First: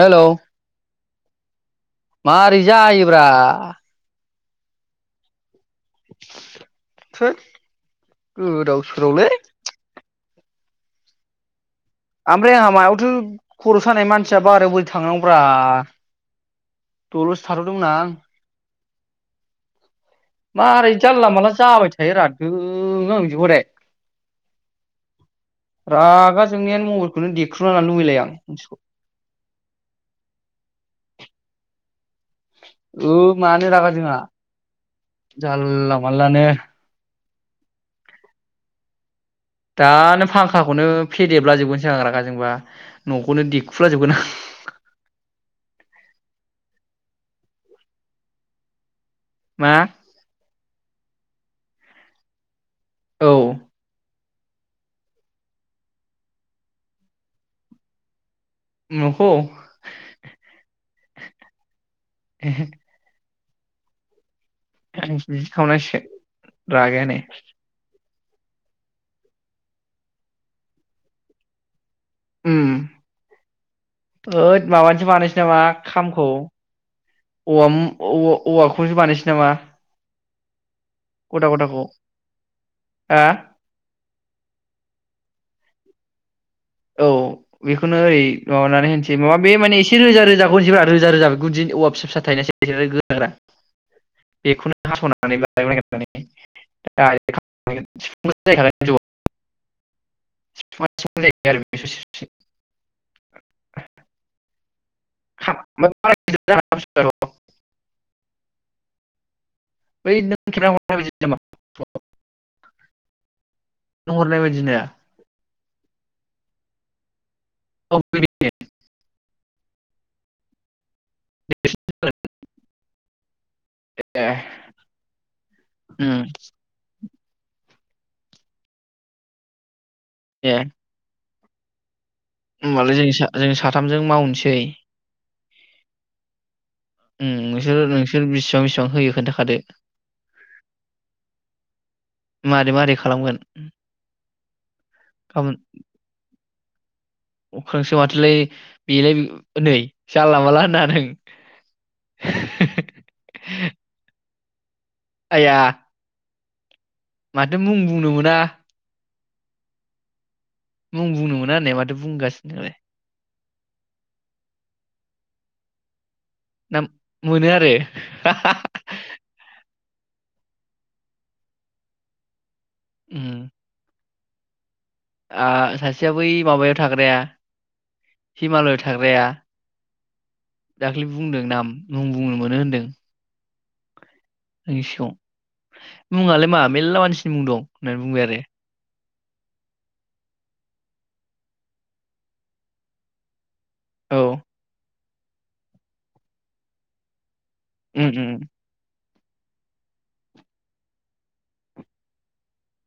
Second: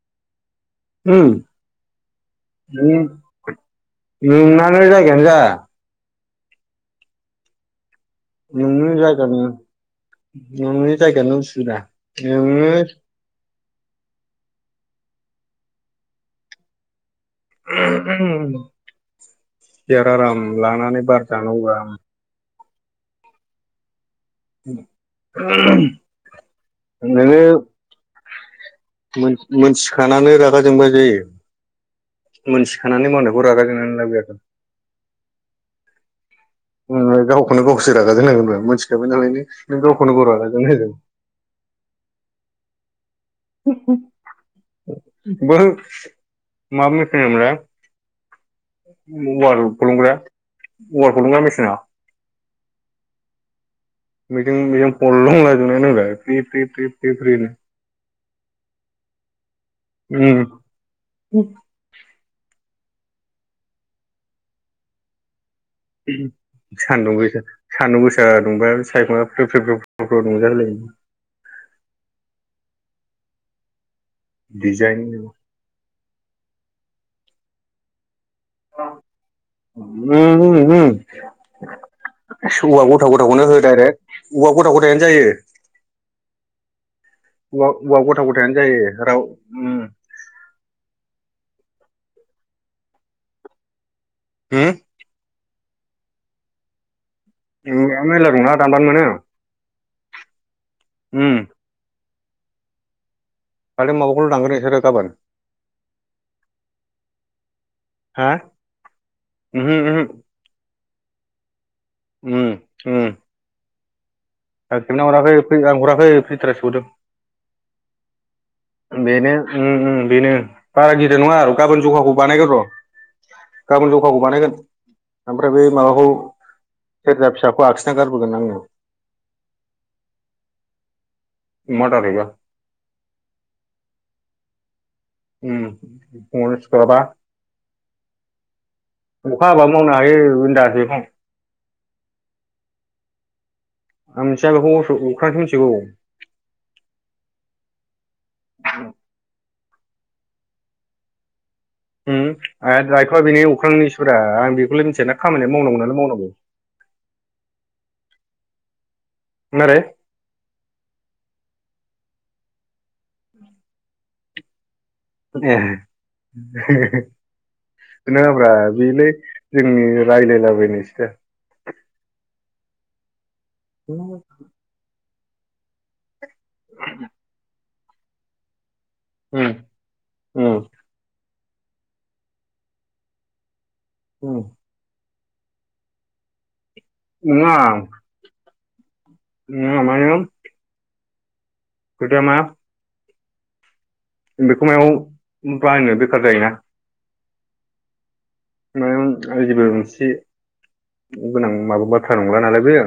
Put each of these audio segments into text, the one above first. हेल' उम मारै जायोब्रा नुनानै जायगायानो जाया थोत नोंनि जायगानि नोंनि जायगायानो उसुबिदा आमफ्राय आंहा नोङो मायावथो खर' सानाय मानसिया बारायाव बोरै थांनांगौब्रा दल'सो थाथ'दोंमोन आं सियार आराम मारै लानानै बार जानला मानला जानांगौबा जाबाय थायो रा धोइ। जोङो आं बिदिखौबाथाय रागा जोंनायानो मबाइलखौनो नोङो देख्रुबना लानो लुबैलाय आं मानसिखौ मोन-मोनथिखानानै रागा जोंबा जायो। [unintelligible] मोनथिखानानै मावनायखौ रागा जोंनानै लाब गैयाथ'। जालला मालला नो। नोंलाय गावखौनो गावसो रागा जोंनांगोनब्रा मिनथिखाबाय नालाय नों। गावखौनो गाव दानो रागा फांखाखौनो जोंनांगोन फेदेबला जोबगोनसो आं रागा जोंबा। न'खौनो देखुलाजोबगोन [unintelligible] [unintelligible] आं मा [unintelligible] औवा दिहुनग्रा मेसिना औ। [unintelligible] फ्रि फ्रि फ्रि फ्रि फ्रिनो न'खौ? उम। [unintelligible] [unintelligible] सान्दुं रागायानो गोसा सान्दुं गो [unintelligible] उम। ओद डिजाइन माबानोसो बानायसै नामा? खामखौ औवा मु औवा औवाखौसो बानायसै नामा? [unintelligible] गदा गदाखौ सौवा गथा हा गथाखौनो हो डाइरेक्ट औवा गथा गथायानो जायो। औ औवा बेखौनो औवा ओरै गथा गथायानो माबानानै जायो होनसै राव माबा बे माने एसे उम रोजा रोजाखौ होनोसैबा रोजा रोजा गुदि औवा फिसा फिसा थायोना एसे गोरा गोरा बेखौनो हास'नानै [unintelligible] ए औवाया मेरला दंना दानबानो मोनो। उम [unintelligible] [unintelligible] खालि माबाखौल' दानगोन इसोरो गाबोन। हा [unintelligible] उमहो उमहो बै नों [unintelligible] [unintelligible] उम उम। नों हरनाय बायदि ना आं खेबना हराखै आं हराखै फिथारासो हरदों। [unintelligible] बेनो उम उम बेनो। बारा गिदिर नङा आरो गाबोन जखाखौ बानायगोन र'। गाबोन जखाखौ बानायगोन ओमफ्राय बे माबाखौ सेरजा फिसाखौ आखिना गारबोगोन आंनो एह अमा आदार हैगोन होमबालाय जों सा जों साथामजों मावनोसै उम [unintelligible] उम नोंसोर नोंसोर बेसिबां बिसेबां होयो अखा खोनथाखादो हाबा मावनो हायो होनदासो बेखौ मारै मारै खालामगोन आं मिनथिआ बेखौ अस अखांसो मिथिगौ अखांसो माथोलाय बेलाय नै जानला मानला होननाङा नों उम आ दायथ'वआ बेनि अख्रांनिसो रां आं बेखौलाय [unintelligible] [unintelligible] खामानि आइया मावनांगौ नालाय मावनांगौ माथो मुं बुंनो मोना मारै मुं बुंनो मोना होननाया माथो बुंगासिनोलाय एह ना [unintelligible] मोनो आरो नोङाब्रा बेलाय जोंनि रायलायला बायनायसोदा उम [inaudible] आ सासेया बै माबायाव थाग्राया हिमालय थाग्राया दाख्लि बुंदों नाम बुंनो मोनो होनदों। आंनि सिगाङाव मुङालाय मा? मेल्ला मानसिनि मुं दं होननानै बुंबाय आरो [unintelligible] मायाव खोथाया मा औ बेखौ मायाव बाहायनो बेखार जायोना उम उम मायाव आजिबो मोनसे गोनां माबा बाथ्रा नंला नालाय बेयो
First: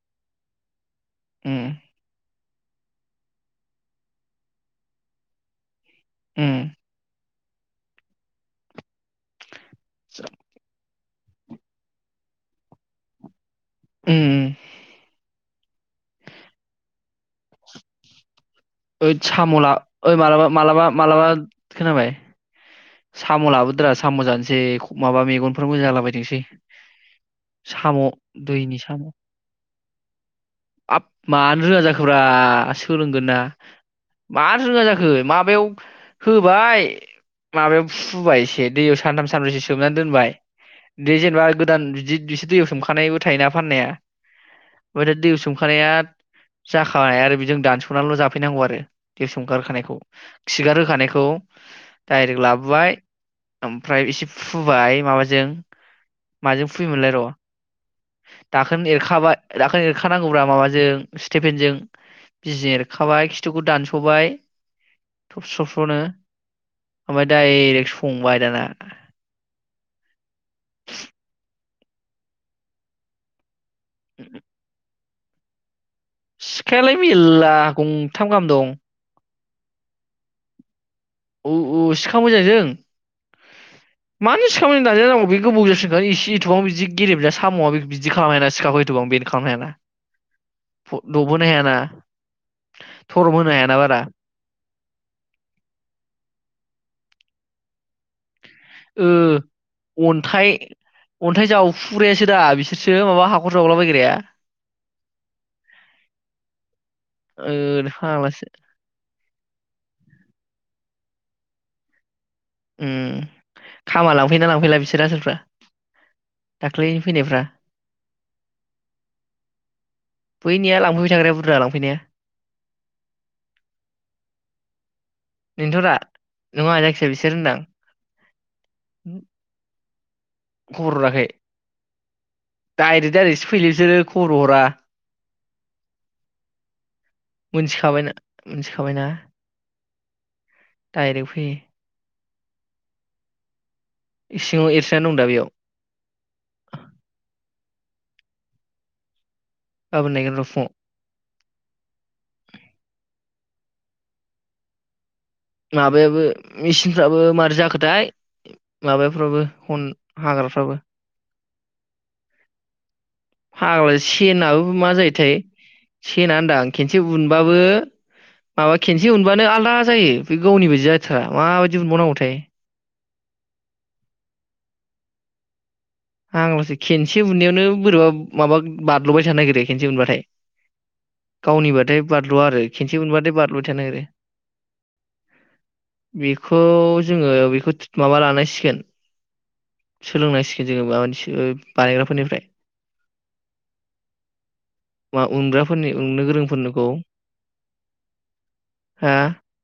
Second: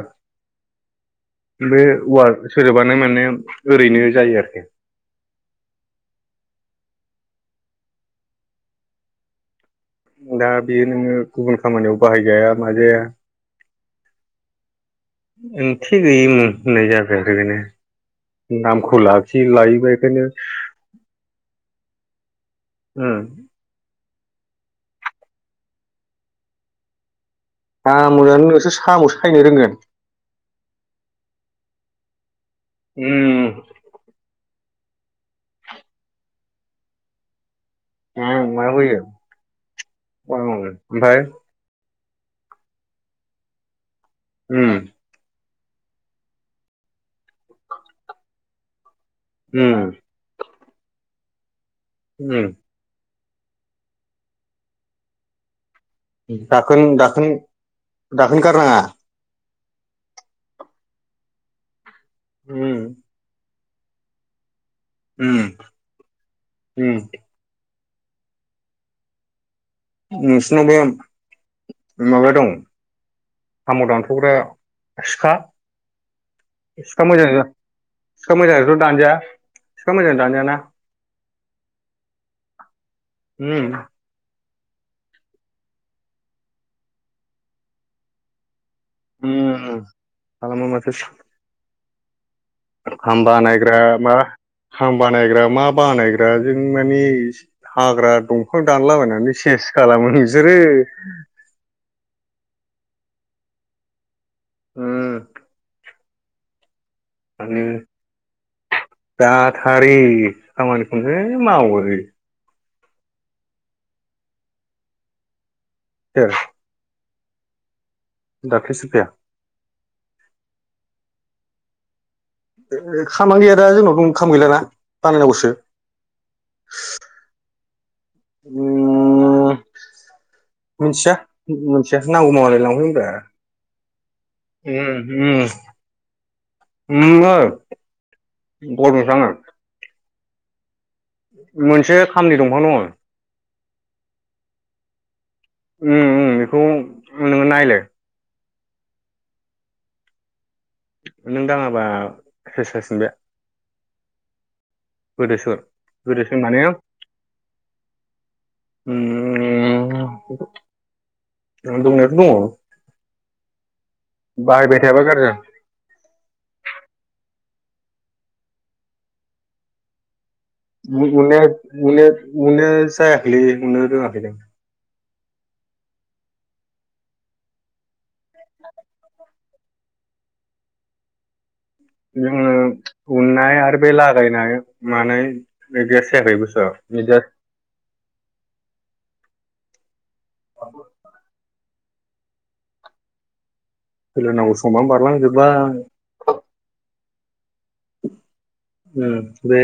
उम बे अवार्ड सोदोबानो माने ओरैनो जायो आरोखि उम दा बियो नोङो गुबुन खामानियाव बाहायजाया माजाया उम उम ओंथि गैयिमोन होननाय जाबाय आरो बेनो नामखौ ओइ लाखि सामला लायोबा ओइ बेखायनो मालाबा मालाबा मालाबा खोनाबाय उम साम' लाबोदो रा साम' जानोसै माबा मेगनफोर मोजां जालाबायथोंसै साम' साम'आनो नोंसो दैनि साम' सायनो रोंगोन आप मानो रोङा जाखो फुरा आं सोलोंगोना उम मा रोङा जाखो माबायाव होबाय माबायाव फुबाय उम मा एसे दैयाव होयो सानथाम सानब्रैसो सोबनानै दोनबाय उम बे ओमफ्राय जेनेबा गोदान बिदि बिसोर दैयाव सोमखानायबो थायोना फाननाया उम ओमफाय दा दैयाव सोम खानाया जाखाबाय आरो बेजों दानस'नानैल' जाफैनांगौ आरो बे उम संगारखानायखौ खिगार होखानायखौ उम डाइरेक्ट लाबोबाय ओमफ्राय इसे फुबाय माबाजों माजों दाखोन फुयोमोनलाय र' दाखोन दाखोन गारनाङा दाखोन एरखानांगौब्रा माबाजों स्टिफेनजों बिजि उम एरखाबाय खिथुखौ दानस'बाय उम थबस्र' थबस्रनो उम ओम दाय दायरेक संबाय दाना नोंसिनावबो माबा दं साम दानथग्रा सिखा सिखायालाय सिखा मेल्ला गंथाम मोजां गाहाम दं मोजांजोंथ दानजाया सिखा मोजांजों दानजायाना औ औ सिखा मोजां जों ओम मानो सिखांनानै दाज जानांगौ बे गोबावजों सिखां इसे इथटुबाव बिदि गेलेमज सामआ बिदि खालामजायाना सिखाखौ गोबां बेनो उम खालामनो हायाना उम। दबोनो हायाना थरम होनो हायाना खामबानायग्रा बारा मा खाम बानायग्रा मा बानायग्रा दा जों मानि हाग्रा दंफां दानलाबायनानै सेस ओ खालामो अन्थाइ नोंसोरो अन्थाइ जावफुग्रायासो दा बिसोरसो माबा हाखर जावलाबायग्राया। ओं ओ फाग्लासो जाथारै खामानि। ओंहो मावो उम खामा लांफैना लांफैला बिसोर आसोलफ्रा। सोर दाख्लै फैनायफ्रा? दाख्लैसो फैया बैनिया लांफैबाय थाग्राया। बुरजा लांफैनाया। खामा गैया दा जोंनावथ खाम गैलाना। बानायनांगौसो बेनोथ दा नोंङा जायखिजाया बिसोर होनदां। हो? मोनथिया नांगौबा मालाय लांफैगोन ब्रा डाइरेक्ट डाइरेक्टसो फैयोलै बिसोरो खबर हरा ओम मोनथिखाबायना मोनथिखाबायना ओम डाइरेक्ट फैयो। खामनि दंफां दङ इसिङाव एरसोननानै दं दा बेयाव। उम उम बेखौ [inaudible] गाबोन नायगोन र फुंआव। नों दाङाबा सेस जासिगोन बे। माबायाबो गोदोसो माने मेचिनफ्राबो मारै जाखोथाय उम माबाफ्राबो हन हाग्राफ्राबो। ओम दंनायाथ' दङ। फाग्ला सेनाबो बाहायबाय मा थायाबा गाज्रि जायोथाय सेन होनदां खेनसे उन उनबाबो माबा खेनसे उनबानो आलादा जायो। बे गावनि बायदि [unintelligible] जाथारा माबायदि उनबावनांगौथाय जायाखैलै उननो रोङाखै दां। आंलसै खनसे उनायावनो बोरैबा माबा बारल'बाय थानो नागिरो खेनसे उनबाथाय। गावनिबाथाय बारल'आ जोङो आरो खेनसे मोनबाथाय उननाय बारल'बाय आरो थानो बे नागेरो लागायनाय मानाय बिदियासो जायाखै बेखौ बुस्थुआ बिदिया जोङो बेखौ माबा लानांसिगोन। सोलोंलाइ। जेनेबा मोनसिगोन। बानायग्राफोरनिफ्राय। सोलोंनांगौ समानो मा बारलांजोबबाय उनग्राफोरनि उननो गोरोंफोरनिखौ। हा ओम बे।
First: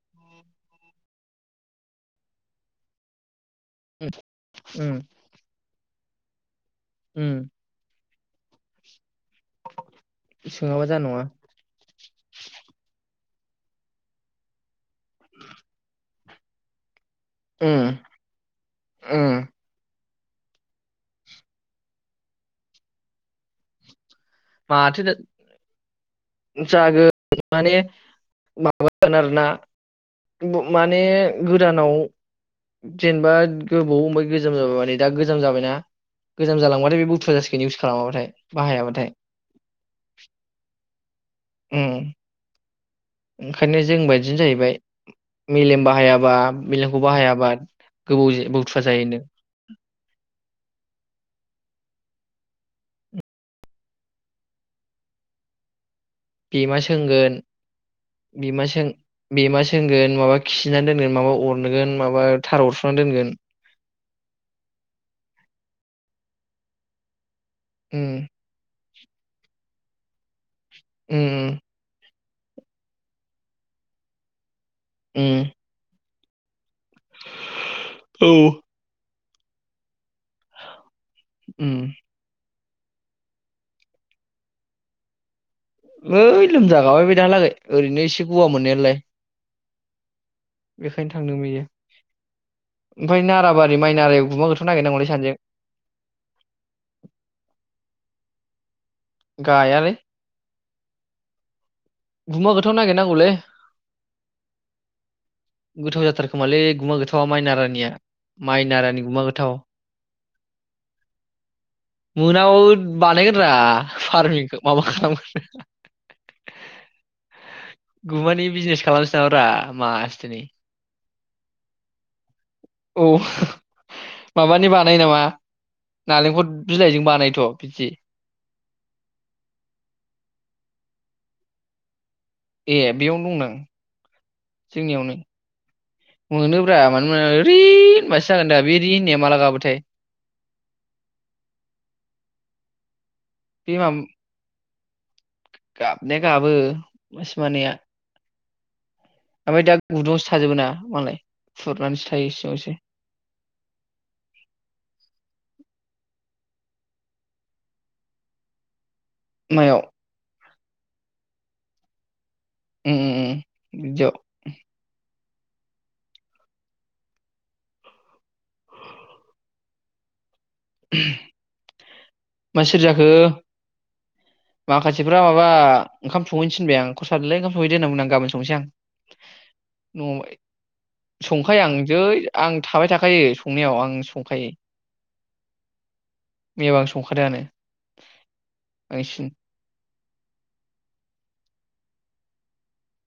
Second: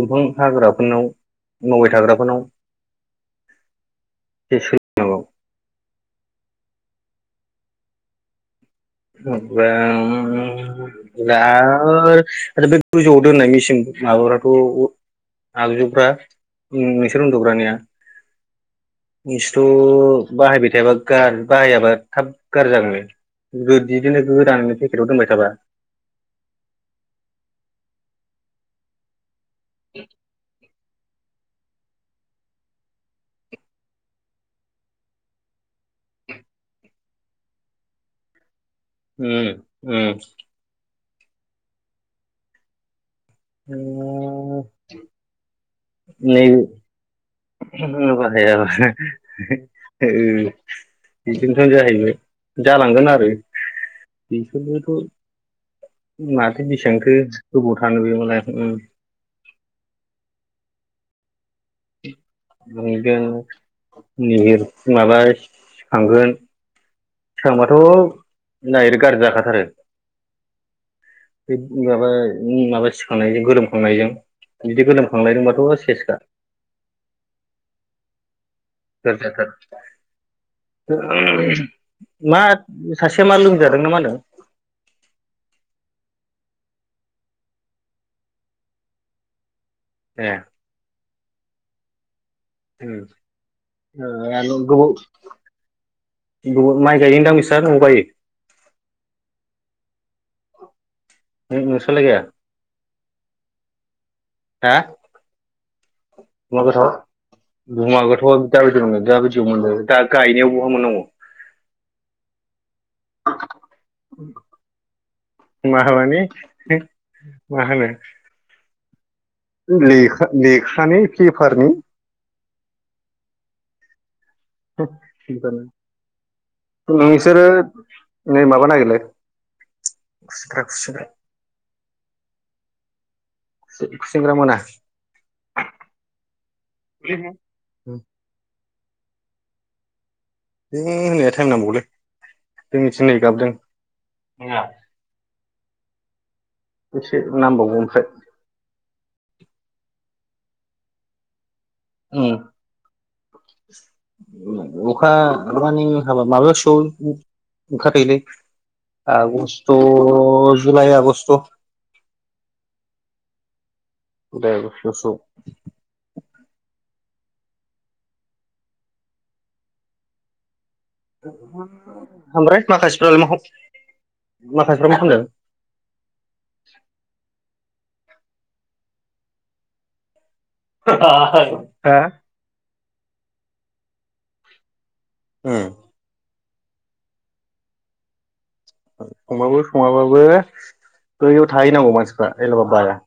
दंफां हाग्राफोरनाव मावबाय थाग्राफोरनाव। एसे ओम। सोलोंनांगौ उम। [inaudible] बे सोङाबा जानाय नङा गोजौआव दोननाय मेसिन माबाफोरखौ आगजुफ्रा। [inaudible] बिसोर उन्दुग्रानिया उम उम नोंसोरथ' बाहायबाय थायाबा गा बाहायाबा थाब गार्जि [inaudible] माथो जागोन माने माबा जागोन आरो ना! माने गोदानाव जेनेबा गोबाव ओमाय गोजाम जाबाय माने दा गोजाम जाबायना गोजाम जालांबाथाय बे बुथुवा जासिगोन इउस खालामाबाथाय बाहायाबाथाय उम उम। ओम। ओंखायनो जों बायदिनो जाहैबाय मेलेमबा। हायाबा बिलेमखौबो बाहाया [unintelligible] गालांगोन आरो बिसोरबोथ' बेमा सोंगोन बेमालाय बेमा उम सों-सोंगोन नङाबा खिगोन बिनानै दोनगोन माबा अर मोनगोन निहिर मालाय। थांगोन। सोरांबाथ' उम नागोर गाज्रि जाखाथारो। [unintelligible] उम माबा सिखांनायजों गोलोमखांनायजों बिदि उम गोलोमखांलायदोंबाथ' सेसखा। औ। [unintelligible] उम [inaudible] मा सासेया मा लोंजादों ना मा होनदों? ओइ लोमजागाबाय बे दहालागै ओरैनो एसे गगा मोननायानोलाय। ए। [unintelligible] उम ओमफ्राय नाराबारि माइ ओ नारायाव गुमा आरो गोथाव गोबाव नागिरनांगौलै सानैजों बहुद माइ गायोदां नोंस्रा नआव गायो? गायालै। [unintelligible] गुमा गोथाव नागिरनांगौलै। हा गोथाव जाथारोखोमालै गुमा गोथावा माइ नारानिया, गुमा गोथावा माइ दाबायदि मोनो नारानि गुमा दाबायदि गोथाव। मोनो दा गायनायाव बहा मोननांगौ मोनाबाबो बानायगोन रा फारमिंखौ माबा खालामगोन। माबानि मा होनो [unintelligible] लेखा मासथोनि लेखानि पेपारनि? औ। माबानि बानायो नामा नालेंखर बिलाइजों नोंसोरो बानायोथ' बिदि नै माबा नागिरलै खुसेंग्रा खुसेंग्रा। एह। बेयावनो दं दां खुसिंग्रा मोना जोंनियावनो, मोनोब्रा मानो बे मोना ओरै होनबासो जागोन दा बे री होन्नाया माला गाबोथाय? नोंनि होन्नाया टाइम नांबावगौलै, जोंनि दिनै गाबदों। बे माबा गाबनाया गाबो एसे मासे मानैया नांबावगौ ओमफ्राय। ओमफ्राय दा गुदुंवावसो थाजोबो ना मालाय खुरनानैसो थायो सिङावसो उम अखा मानि हाबा माबासोआव ओंखारहैयोलै आगस्थ' मायाव जुलाय, आगस्ट। उम उम उम। बिदियाव [unintelligible] ओमफ्राय मा सोर जाखो माखासेफ्रालाय मा मा माखासेफ्रा खालामदों माबा ओंखाम संहैनो थिनबाय आं खर' सादोंलै ओंखाम संहैदो होनना बुंदों आं, गाबोन संनोसै आं न'आव संखायो आं जै आं [unintelligible] थाबाय थाखायो संनायाव आं संखायो। उम। मैयाबो आं संखादोंआनो। बांसिन संबाबो सङाबाबो बो ओइयाव थाहैनांगौ मानसिफ्रा एलाबा बाया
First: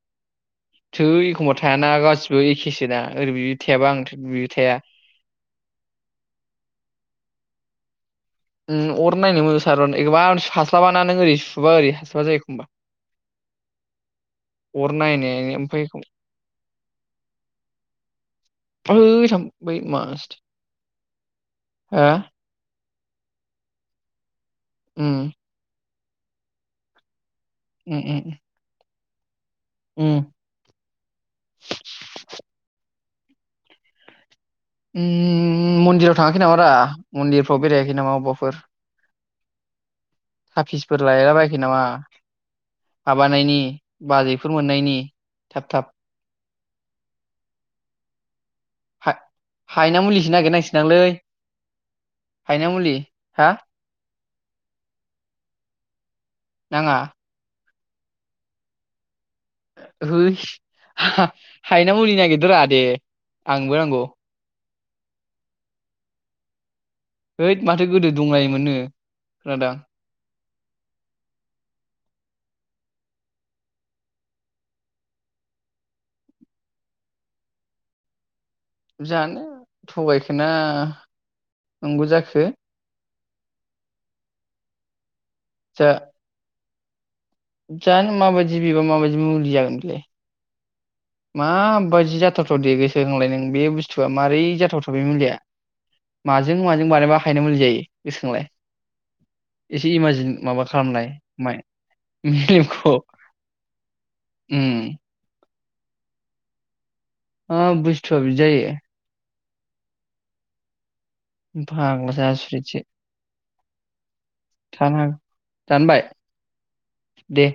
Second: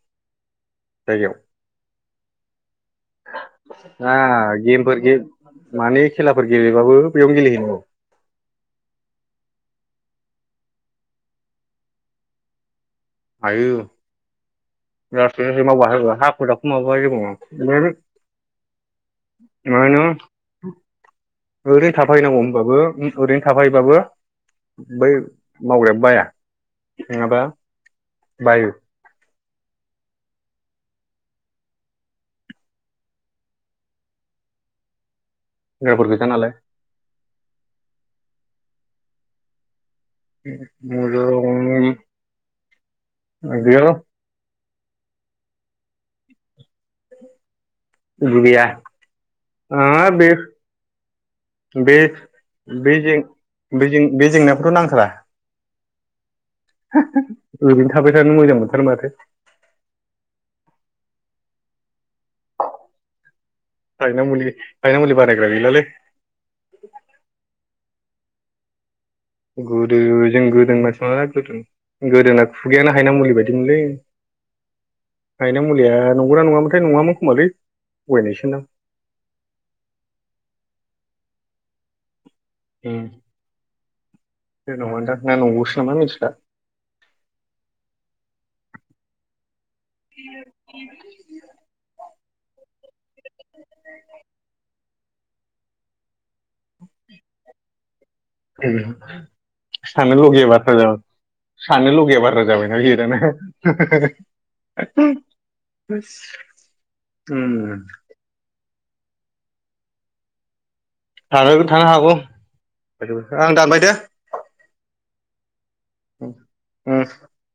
थै एखमबा थायाना गासिबो एखेसो दा गेमफोर गे माने खेलाफोर गेलेबाबो बेयावनो गेलेहैनांगौ उम अर नायनो मोजां सार एखबा हास्लाबाना नों ओरै सुबा ओरै हास्लाबा जायो एखमबा हायो अर लासै नायनाय लासै मावबा ओमफ्राय हायो हाखु दाखुखौ माबा मा ओइ थाम बै होनो मास ओरैनो हो थाफायनांगौ होनबाबो ओरैनो थाफायोबाबो बै उम मावग्राया बाया नङाबा उम उम बायो उम [unintelligible] उम हिनजावफोर मन्दिराव गोजा थांङाखै नालाय नामा ब्रा मन्दिरफ्राव बेरायाखै नामा अबावबाफोर? थाफिसफोर लायला बाखै नामा माबानायनि गैयाल' बाजैफोर मोननायनि थाब थाब गैया हा हायना ओ बे मुलिसो नागिरनांसिगोनदांलै बे हायना मुलि बेजों हा बेजों बे जेंनाखौथ' नांखाला नाङा [unintelligible] ओरैनो थाबाय थानो मोजां मोनथारो माथो होयस हा-हायना मुलि नागिरदो रा दे आंनोबो नांगौ हायना मुलि हायना मुलि बानायग्रा गैलालै हैओद माथो गोदो दंलायोमोननो। खोनादों गोदो जों गोदो गोदो मानसि ना गोदो गोदोना खुगायानो हायना मुलि बायदिमोनलै हायना मुलिया नंगौना नङामोनथाय नङामोन खोमालै थगायनायसोदां जानो थगायखोना नंगौ जाखो उम जेनबा दा ना नंगौसो जा नामा मिथिला जानो माबादि माबादि मुलि बिबा [inaudible] [inaudible] मा बादि जाथावथाव दे बे दे होनलाय नों बे बुस्थुआ मारै जाथावथाव बे मुलिया माजों माजों बानायबा हायना मुलि जायो गोसोखांलाय एसे सानो इमाजिन लगिया माबा बाथ्रा जाबाय खालामलाय फंबाय सानो लगिया बाथ्रा जाबायना मेलेमखौ बियो दाना उम हो सि अ' बुसथ'आ बिदि जायो। [unintelligible] थानोबो थानो हागौ फाग्ला जासुरिसो आं दानबाय दे थानो हागौ दानबाय उ उम दे